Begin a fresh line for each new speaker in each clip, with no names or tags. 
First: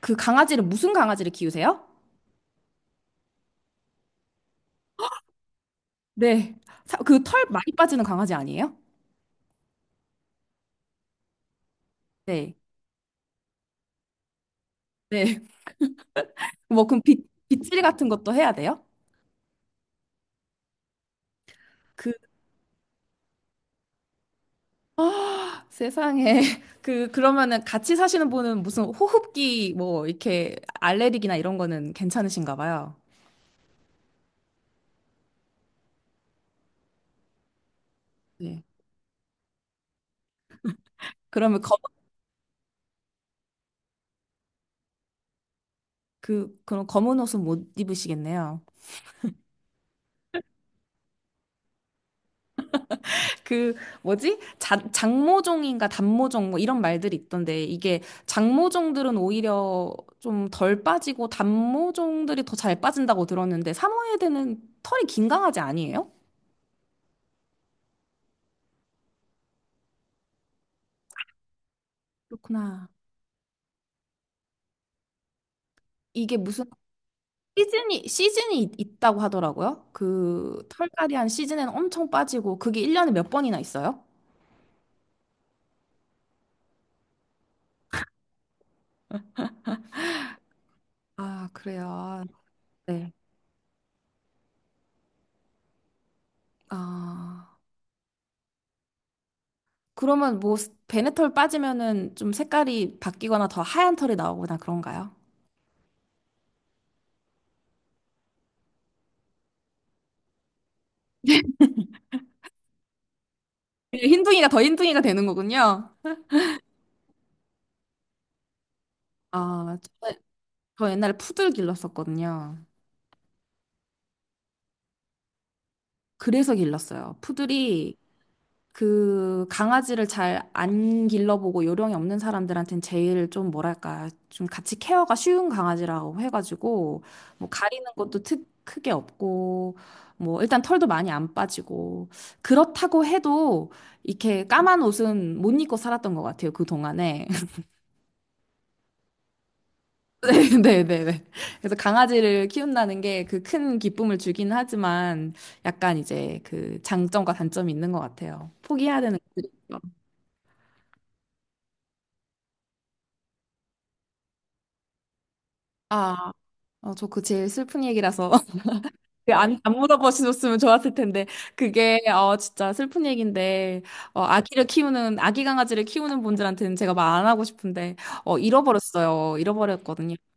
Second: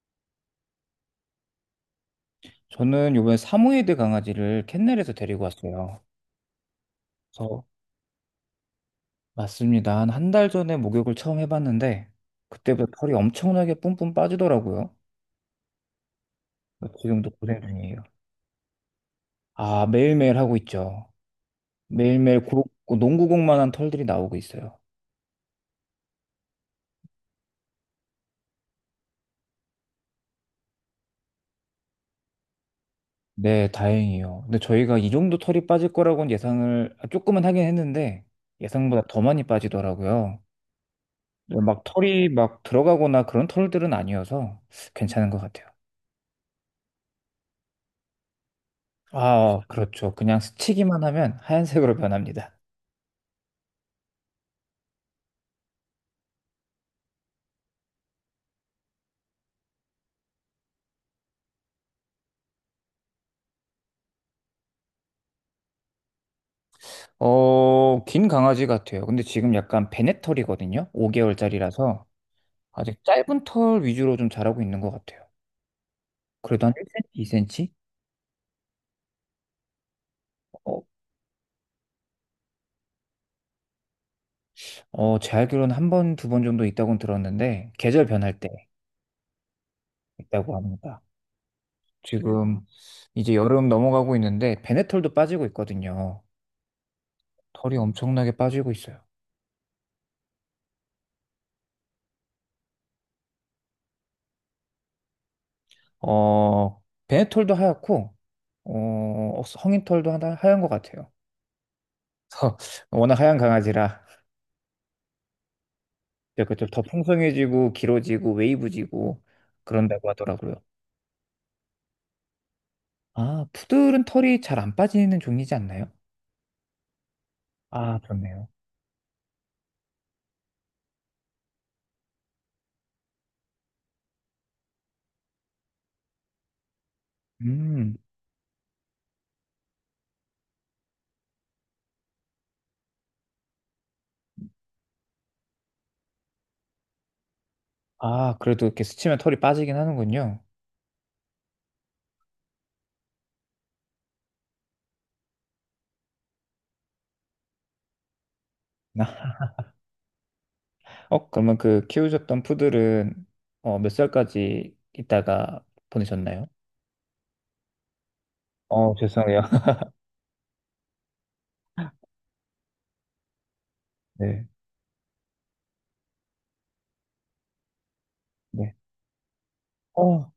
그 강아지를 무슨 강아지를 키우세요?
저는 요번에 사모예드 강아지를 캔넬에서 데리고 왔어요.
네. 그 털
그래서
많이 빠지는 강아지 아니에요?
맞습니다. 한 한 달 전에 목욕을 처음 해봤는데
네.
그때부터 털이 엄청나게 뿜뿜 빠지더라고요.
네. 뭐 그럼
지금도 고생
빗질
중이에요.
같은 것도 해야 돼요?
아, 매일매일 하고 있죠.
그
매일매일 고, 농구공만한 털들이 나오고 있어요.
세상에 그러면은 같이 사시는 분은 무슨 호흡기 뭐 이렇게 알레르기나 이런 거는 괜찮으신가 봐요.
네, 다행이요. 근데 저희가 이 정도 털이 빠질 거라고는 예상을 아, 조금은 하긴 했는데
네.
예상보다 더 많이 빠지더라고요.
그러면
네,
검,
막 털이 막 들어가거나 그런 털들은 아니어서 괜찮은 것 같아요.
그 그런 검은 옷은 못 입으시겠네요.
아, 그렇죠. 그냥 스치기만 하면 하얀색으로 변합니다.
그 뭐지? 장모종인가 단모종 뭐 이런 말들이 있던데 이게 장모종들은 오히려 좀 덜 빠지고 단모종들이 더 잘 빠진다고 들었는데 사모예드는 털이 긴 강아지 아니에요?
긴 강아지 같아요. 근데 지금 약간 베네털이거든요. 5개월짜리라서
그렇구나.
아직 짧은 털 위주로 좀 자라고 있는 것 같아요.
이게 무슨
그래도 한 1cm, 2cm?
시즌이 있다고 하더라고요. 그
어,
털갈이한 시즌에는 엄청 빠지고 그게 1년에 몇 번이나 있어요?
제 알기로는 한 번, 두 번 정도 있다고 들었는데 계절 변할 때 있다고 합니다.
아, 그래요. 아,
지금
네.
이제 여름 넘어가고 있는데 베네털도 빠지고 있거든요.
아.
털이 엄청나게 빠지고 있어요.
그러면 뭐 베네털 빠지면은 좀 색깔이 바뀌거나 더 하얀 털이 나오거나 그런가요?
어, 베네털도 하얗고 성인털도 하나 하얀 것 같아요. 어, 워낙 하얀 강아지라
흰둥이가 더 흰둥이가 되는 거군요.
그좀 더 풍성해지고 길어지고 웨이브지고
아,
그런다고 하더라고요.
저 옛날에 푸들 길렀었거든요.
아, 푸들은 털이 잘 안 빠지는 종이지 않나요?
그래서 길렀어요. 푸들이
아, 그렇네요.
그 강아지를 잘 안 길러보고 요령이 없는 사람들한텐 제일 좀 뭐랄까 좀 같이 케어가 쉬운 강아지라고 해가지고 뭐 가리는
음.
것도 크게 없고 뭐 일단 털도 많이 안 빠지고 그렇다고 해도 이렇게 까만 옷은 못 입고 살았던 것 같아요. 그 동안에.
아, 그래도 이렇게 스치면 털이 빠지긴 하는군요.
네, 네, 네. 그래서 강아지를 키운다는 게 그 큰 기쁨을 주긴 하지만 약간 이제 그 장점과 단점이 있는 것 같아요. 포기해야 되는 거.
그러면 그 키우셨던 푸들은 몇 살까지 있다가
아,
보내셨나요?
어, 저그 제일 슬픈 얘기라서 그
죄송해요.
안 물어보셨으면 좋았을 텐데 그게 진짜 슬픈 얘기인데
네,
아기를 키우는 아기 강아지를 키우는 분들한테는 제가 말 안 하고 싶은데
네.
잃어버렸어요. 잃어버렸거든요.
어,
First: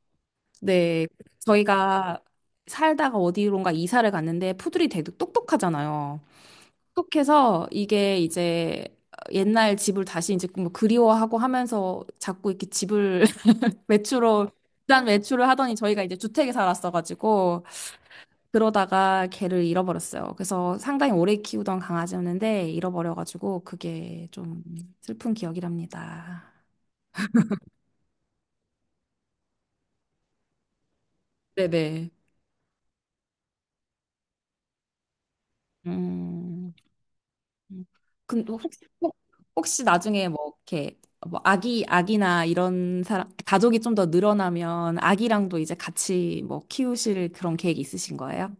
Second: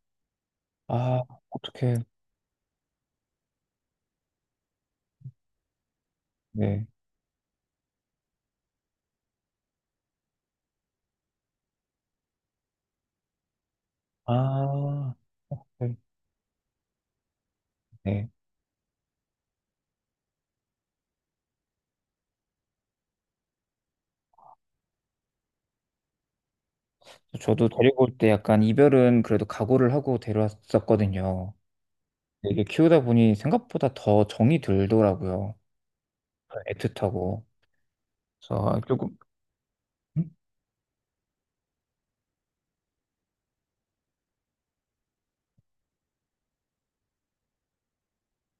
네,
아, 어떡해.
저희가 살다가 어디론가 이사를 갔는데 푸들이 되게 똑똑하잖아요.
네.
똑똑해서 이게 이제 옛날 집을 다시 이제 뭐 그리워하고 하면서 자꾸 이렇게 집을 외출을 일단
아,
외출을 하더니 저희가 이제 주택에 살았어가지고
네.
그러다가 걔를 잃어버렸어요. 그래서 상당히 오래 키우던 강아지였는데 잃어버려가지고 그게 좀 슬픈 기억이랍니다.
저도 데리고 올 때 약간 이별은 그래도 각오를 하고 데려왔었거든요.
네네.
이게 키우다 보니 생각보다 더 정이 들더라고요.
음.
애틋하고.
음. 근데 혹시,
그래서
혹-
조금.
혹시 나중에
음?
뭐 이렇게 뭐 아기나 이런 사람 가족이 좀 더 늘어나면 아기랑도 이제 같이 뭐 키우실 그런 계획 있으신 거예요?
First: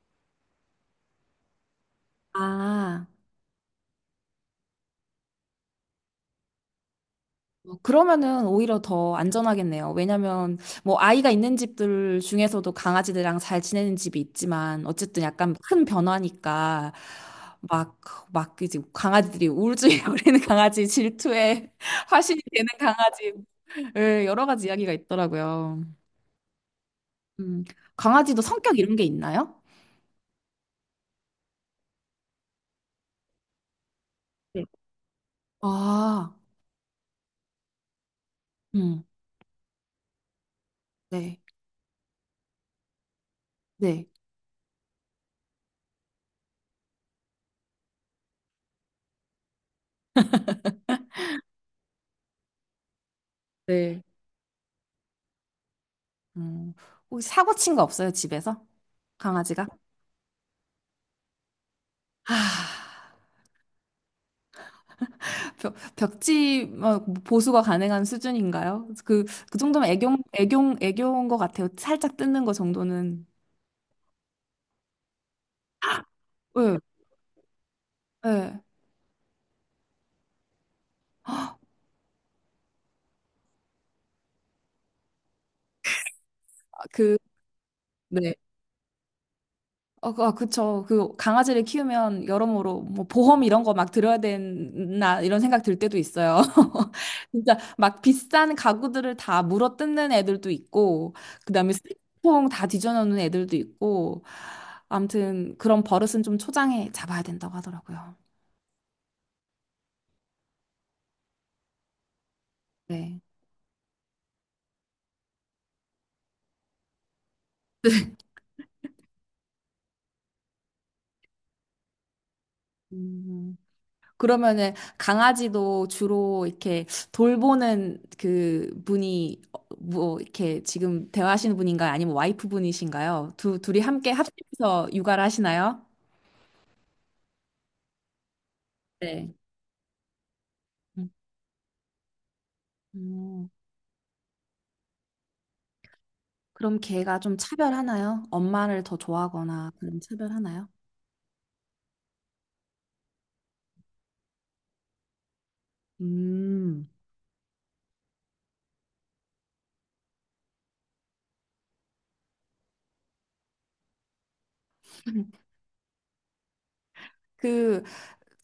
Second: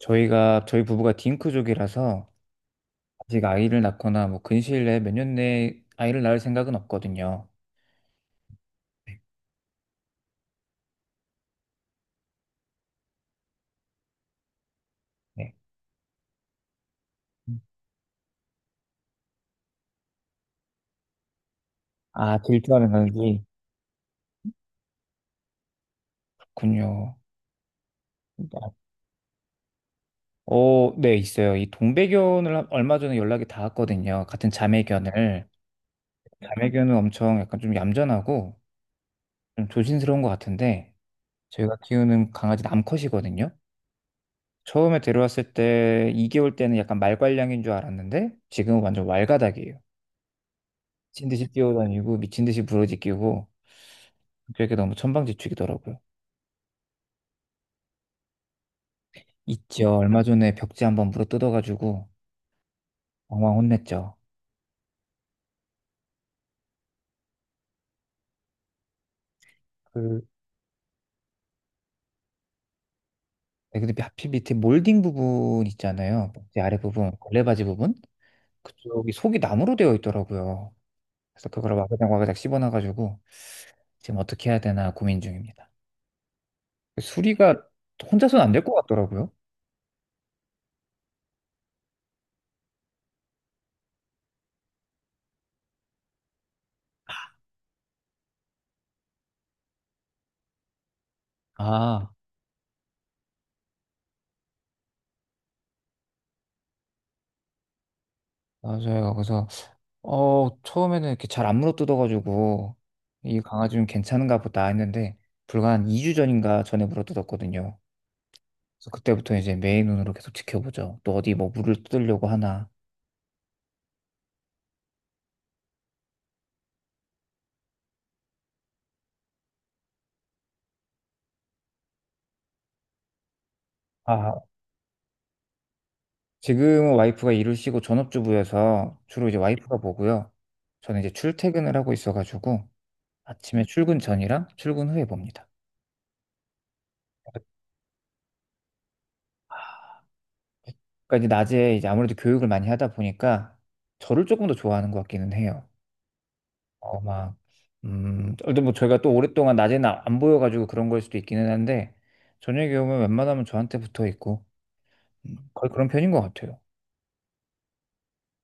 저희 부부가 딩크족이라서
아,
아직 아이를 낳거나 뭐 근시일 내에 몇 년 내에 아이를 낳을 생각은 없거든요.
어, 그러면은 오히려 더
네.
안전하겠네요. 왜냐면 뭐 아이가 있는 집들 중에서도 강아지들이랑 잘 지내는 집이 있지만 어쨌든 약간
네.
큰 변화니까
음.
막, 막 이제 강아지들이 울증에 걸리는 강아지, 질투에
아,
화신이 되는
질투하는
강아지,
건지.
예, 여러 가지 이야기가 있더라고요.
군요.
음, 강아지도 성격 이런 게 있나요?
네, 있어요. 이 동배견을 얼마 전에 연락이 닿았거든요. 같은
네.
자매견을.
아,
자매견은 엄청 약간 좀 얌전하고
음,
좀 조심스러운 것 같은데
네,
저희가 키우는 강아지 남컷이거든요.
네,
처음에 데려왔을 때 2개월 때는 약간 말괄량인 줄 알았는데 지금은 완전 왈가닥이에요. 미친 듯이 뛰어다니고 미친 듯이 부러지끼고
네.
그게 너무 천방지축이더라고요.
음, 혹시 사고 친 거 없어요, 집에서? 강아지가?
있죠. 얼마 전에 벽지 한번 물어 뜯어가지고
아.
엉망 혼냈죠.
벽지 어, 보수가 가능한 수준인가요? 그 정도면 애교,
그
애교, 애교인 것 같아요. 살짝 뜯는 거 정도는.
네, 근데 하필 밑에 몰딩 부분 있잖아요. 벽지 아래
예,
부분, 걸레바지 부분
예.
그쪽이 속이 나무로 되어 있더라고요. 그래서 그걸 와그작 와그작 씹어놔가지고 지금 어떻게 해야 되나 고민 중입니다.
아, 그,
수리가
네.
혼자서는 안 될 것 같더라고요.
어, 아, 그쵸. 그 강아지를 키우면 여러모로 뭐 보험 이런 거 막 들어야 되나 이런 생각 들 때도 있어요. 진짜 막 비싼 가구들을 다 물어 뜯는 애들도 있고, 그다음에
아,
쓰레기통 다 뒤져놓는 애들도 있고, 아무튼 그런 버릇은 좀 초장에 잡아야 된다고 하더라고요.
맞아요. 그래서 처음에는 이렇게 잘 안 물어뜯어가지고
네.
이 강아지 좀 괜찮은가 보다 했는데 불과 한 2주 전인가 전에 물어뜯었거든요. 그래서 그때부터 이제 매의 눈으로 계속 지켜보죠. 또 어디 뭐 물을 뜯으려고 하나.
음. 그러면은 강아지도 주로 이렇게 돌보는 그 분이 어, 뭐 이렇게 지금 대화하시는 분인가요? 아니면 와이프 분이신가요? 두 둘이 함께
아,
합심해서 육아를 하시나요?
지금은 와이프가 일을 쉬고 전업주부여서 주로
네.
이제 와이프가 보고요. 저는
음.
이제 출퇴근을 하고 있어가지고
음.
아침에 출근 전이랑 출근 후에 봅니다.
그럼 걔가 좀 차별하나요? 엄마를 더 좋아하거나 그런 차별하나요?
그러니까 이제 낮에 이제 아무래도 교육을 많이 하다 보니까 저를 조금 더 좋아하는 것 같기는 해요.
음.
어, 막, 근데 뭐 저희가 또 오랫동안 낮에는 안 보여가지고 그런 걸 수도 있기는 한데 저녁에 오면 웬만하면 저한테 붙어 있고 거의 그런 편인 것 같아요.
그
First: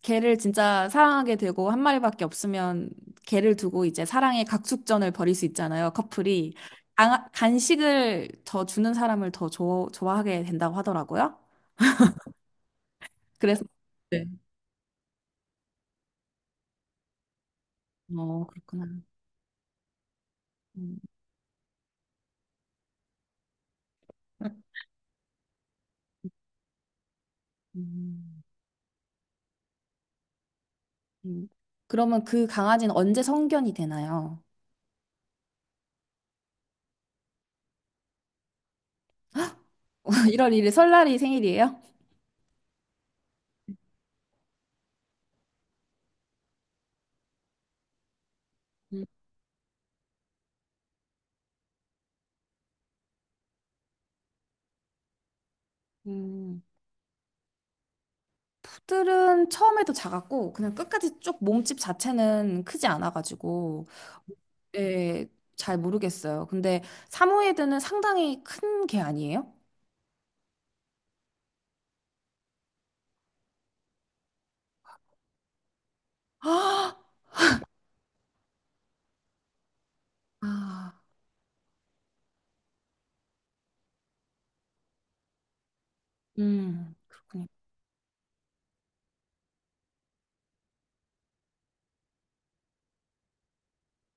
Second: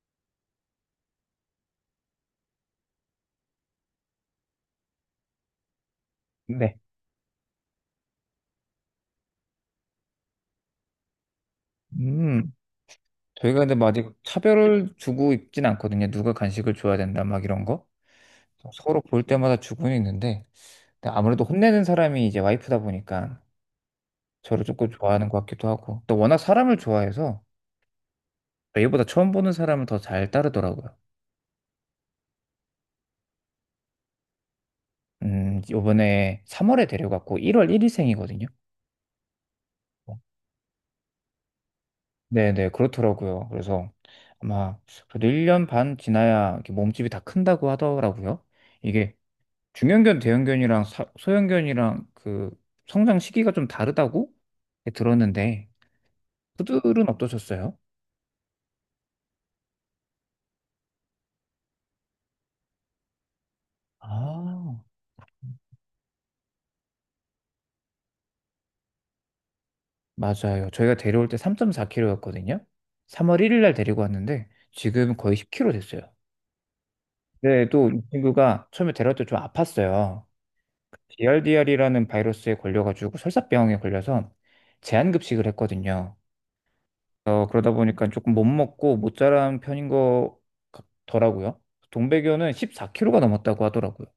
개를 진짜 사랑하게 되고 한 마리밖에 없으면 개를 두고 이제 사랑의 각축전을 벌일 수 있잖아요, 커플이.
네.
아, 간식을 더 주는 사람을 더 좋아하게 된다고 하더라고요.
음, 저희가
그래서
근데 뭐 아직
네.
차별을 주고 있진 않거든요. 누가 간식을 줘야 된다 막 이런 거.
어, 그렇구나.
서로 볼 때마다 주고는 있는데
음,
근데 아무래도 혼내는 사람이 이제 와이프다 보니까 저를 조금 좋아하는 것 같기도 하고 또 워낙 사람을 좋아해서
음,
얘보다 처음 보는 사람은 더 잘 따르더라고요.
음. 그러면 그 강아지는 언제 성견이 되나요?
요번에 3월에 데려갔고 1월 1일생이거든요.
1월 1일 설날이 생일이에요?
네네, 그렇더라고요. 그래서 아마 그래도 1년 반 지나야 이렇게 몸집이 다 큰다고 하더라고요.
음.
이게 중형견, 대형견이랑 소형견이랑 그 성장 시기가 좀 다르다고 들었는데,
음.
푸들은 어떠셨어요?
들은 처음에도 작았고 그냥 끝까지 쭉 몸집 자체는 크지 않아가지고
아,
예, 잘 모르겠어요. 근데 사모예드는 상당히 큰 개 아니에요?
맞아요. 저희가 데려올 때 3.4kg였거든요. 3월 1일 날 데리고 왔는데, 지금 거의 10kg 됐어요.
아,
근데 또 이 친구가 처음에 데려올 때 좀 아팠어요.
아,
DRDR이라는 바이러스에 걸려가지고 설사병에 걸려서 제한급식을 했거든요.
그렇군요.
그러다 보니까 조금 못 먹고 못 자란 편인 것 같더라고요. 동배교는 14kg가 넘었다고 하더라고요.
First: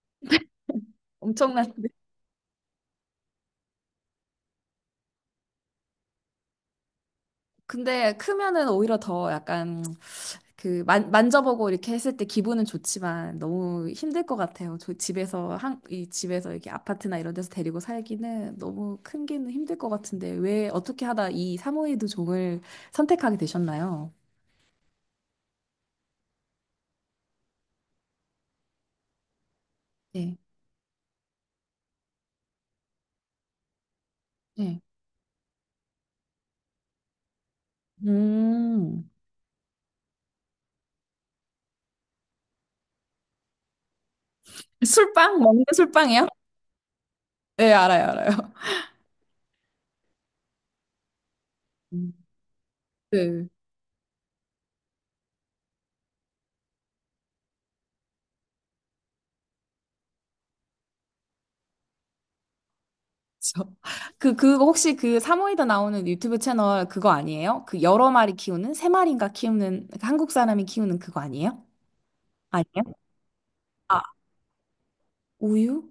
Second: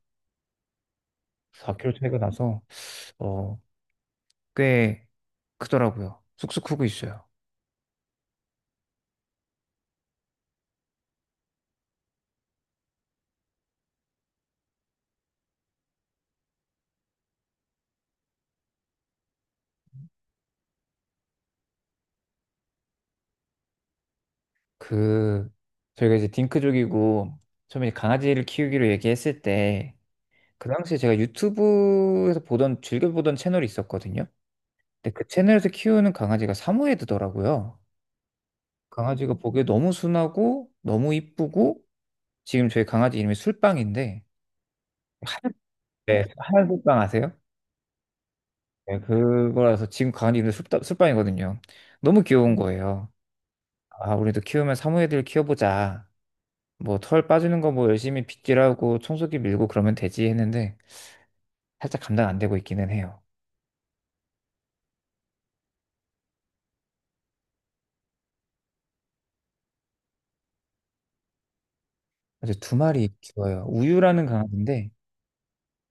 엄청난데.
4kg 차이가 나서 어, 꽤 크더라고요. 쑥쑥 크고 있어요.
근데 크면은 오히려 더 약간 그 만져보고 이렇게 했을 때 기분은 좋지만 너무 힘들 것 같아요. 저 집에서 이 집에서 이렇게 아파트나 이런 데서 데리고 살기는 너무 큰 게 힘들 것 같은데 왜 어떻게 하다 이 사모예드 종을 선택하게 되셨나요?
그 저희가 이제 딩크족이고 처음에 강아지를 키우기로 얘기했을 때
네.
그 당시에 제가 유튜브에서 보던 즐겨 보던 채널이 있었거든요.
네.
근데 그 채널에서 키우는 강아지가 사모예드더라고요.
음.
강아지가 보기에 너무 순하고 너무 이쁘고 지금 저희 강아지 이름이 술빵인데
술빵? 먹는
네,
술빵이요?
하얀 술빵 아세요?
네, 알아요, 알아요.
네, 그거라서 지금 강아지 이름이 술, 술빵이거든요.
음.
너무 귀여운 거예요.
네.
아, 우리도 키우면 사모예드를 키워보자. 뭐 털 빠지는 거 뭐 열심히 빗질하고 청소기 밀고 그러면 되지 했는데 살짝 감당 안 되고 있기는 해요.
그쵸. 그거 혹시 그 사모예드 나오는 유튜브 채널 그거 아니에요? 그 여러 마리 키우는, 세 마리인가 키우는, 한국 사람이 키우는 그거 아니에요?
그래서 두
아니에요?
마리 키워요. 우유라는 강아지인데
우유?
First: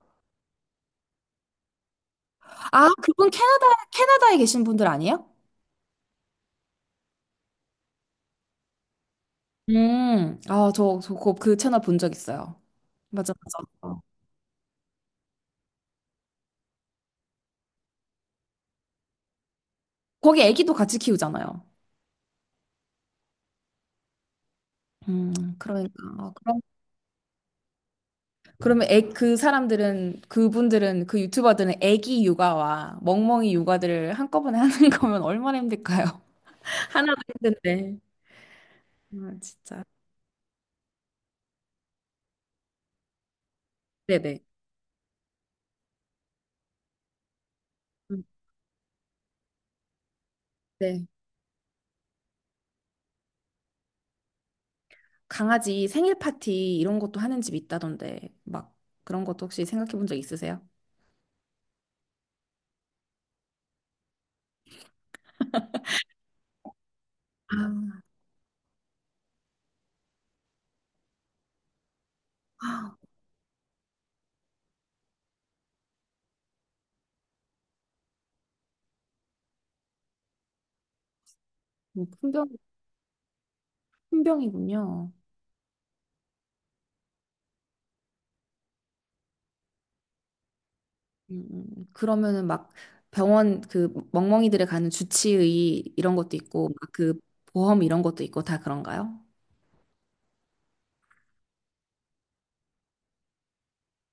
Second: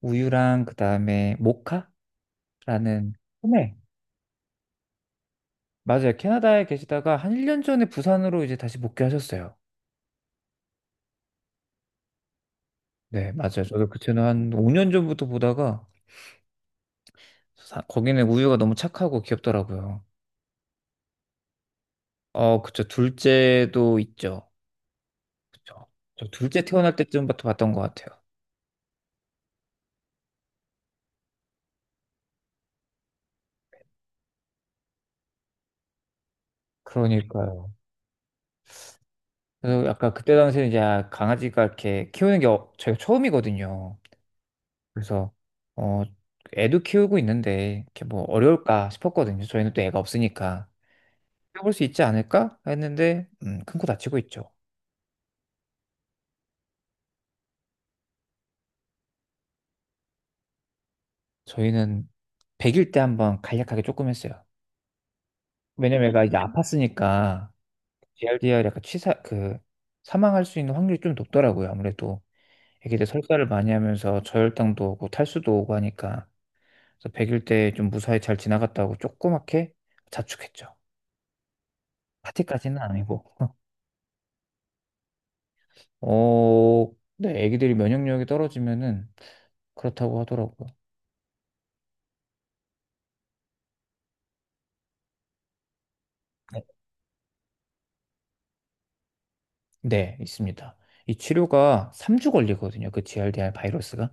우유랑 그다음에 모카라는
아, 그분
소매
캐나다에 계신 분들 아니에요?
맞아요. 캐나다에 계시다가 한 1년 전에 부산으로 이제 다시 복귀하셨어요.
아, 그 채널 본 적 있어요. 맞아,
네, 맞아요.
맞아.
저도 그
어.
채널 한 5년 전부터 보다가 거기는 우유가 너무 착하고 귀엽더라고요.
거기 애기도 같이 키우잖아요.
그쵸. 둘째도 있죠. 그쵸.
그러니까.
저
아,
둘째 태어날 때쯤부터 봤던 것 같아요.
그러면 그 유튜버들은 애기 육아와 멍멍이 육아들을 한꺼번에 하는 거면 얼마나 힘들까요? 하나도
그러니까요.
힘든데. 아, 진짜.
그래서 약간 그때 당시에 이제 아, 강아지가 이렇게 키우는 게 저희가 처음이거든요.
네네.
그래서 어, 애도 키우고 있는데 이렇게
음,
뭐 어려울까 싶었거든요. 저희는 또 애가 없으니까.
네.
해볼 수 있지 않을까 했는데 큰 코 다치고 있죠.
강아지 생일 파티 이런 것도 하는 집 있다던데, 막 그런 것도 혹시 생각해 본 적 있으세요?
저희는 100일 때 한번 간략하게 조금 했어요. 왜냐면 얘가 이제 아팠으니까 g r d r 약간 치사 사망할 수 있는 확률이 좀 높더라고요. 아무래도
아,
애기들 설사를 많이 하면서 저혈당도 오고 탈수도 오고 하니까 그래서 100일 때 좀 무사히 잘 지나갔다고 조그맣게 자축했죠.
음, 큰 병,
파티까지는 아니고.
큰 병이군요.
네, 애기들이 면역력이 떨어지면은 그렇다고 하더라고요.
그러면은 막 병원 그 멍멍이들에 가는 주치의 이런 것도
네,
있고 막그 보험 이런 것도 있고 다 그런가요?
네, 있습니다. 이 치료가 3주 걸리거든요. 그 g r d r 바이러스가.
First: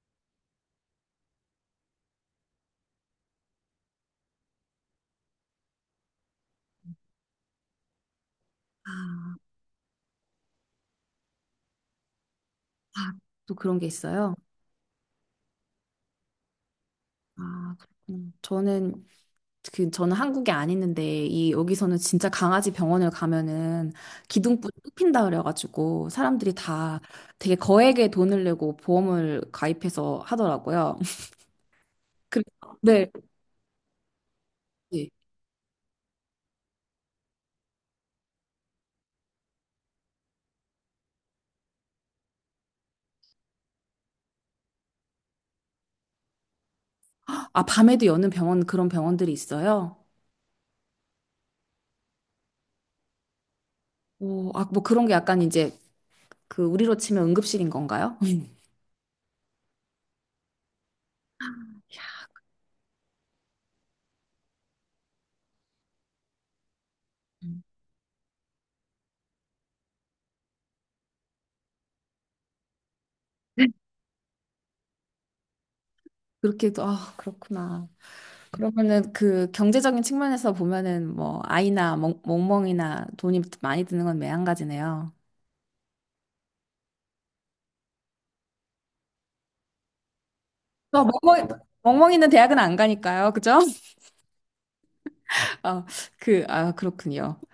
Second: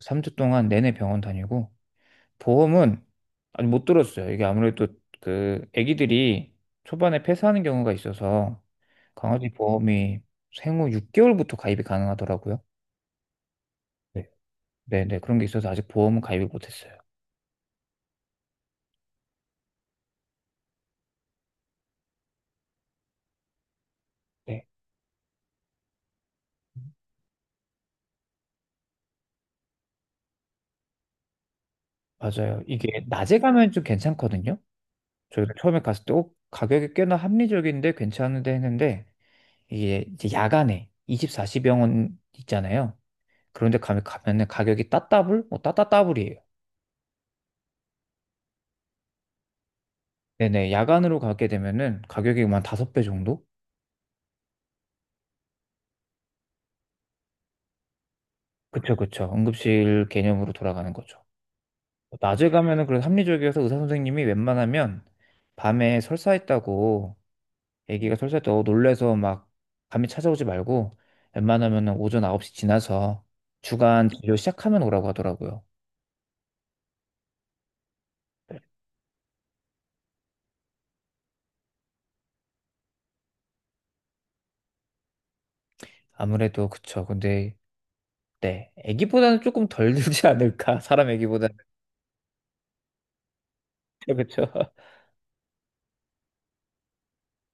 3주 동안 내내 병원 다니고 보험은 아니 못 들었어요. 이게 아무래도 그 아기들이 초반에 폐사하는 경우가 있어서
아,
강아지 보험이 생후 6개월부터 가입이 가능하더라고요.
아, 또 그런 게
네.
있어요?
네네 그런 게 있어서 아직 보험은 가입을 못했어요.
아, 그렇구나. 저는 한국에 안 있는데 이 여기서는 진짜 강아지 병원을 가면은
네
기둥뿌리 뽑힌다 그래가지고 사람들이 다 되게 거액의 돈을 내고 보험을 가입해서 하더라고요. 그-
맞아요. 이게
네.
낮에 가면 좀 괜찮거든요. 저희가 처음에 갔을 때 가격이 꽤나 합리적인데 괜찮은데 했는데 이게 이제 야간에 24시 병원 있잖아요. 그런데 가면은 가격이 따따블? 뭐 따따따블이에요.
아, 밤에도 여는 병원, 그런 병원들이 있어요?
네네. 야간으로 가게 되면은 가격이 한 5배 정도?
오, 아, 뭐 그런 게 약간 이제 그 우리로 치면 응급실인 건가요?
그쵸, 그쵸. 응급실 개념으로 돌아가는 거죠. 낮에 가면은 그래도 합리적이어서 의사 선생님이 웬만하면 밤에 설사했다고, 아기가 설사했다고 놀래서 막 감이 찾아오지 말고 웬만하면은 오전 9시 지나서 주간 진료 시작하면 오라고 하더라고요.
그렇게도, 아, 그렇구나. 그러면은 그 경제적인 측면에서 보면은 뭐 아이나 멍멍이나 돈이 많이 드는 건 매한가지네요.
아무래도 그쵸. 근데. 네. 아기보다는 조금 덜 들지 않을까?
어,
사람 아기보다는.
멍멍이는 대학은 안 가니까요. 그죠?
그쵸, 그쵸.
어, 아, 그렇군요.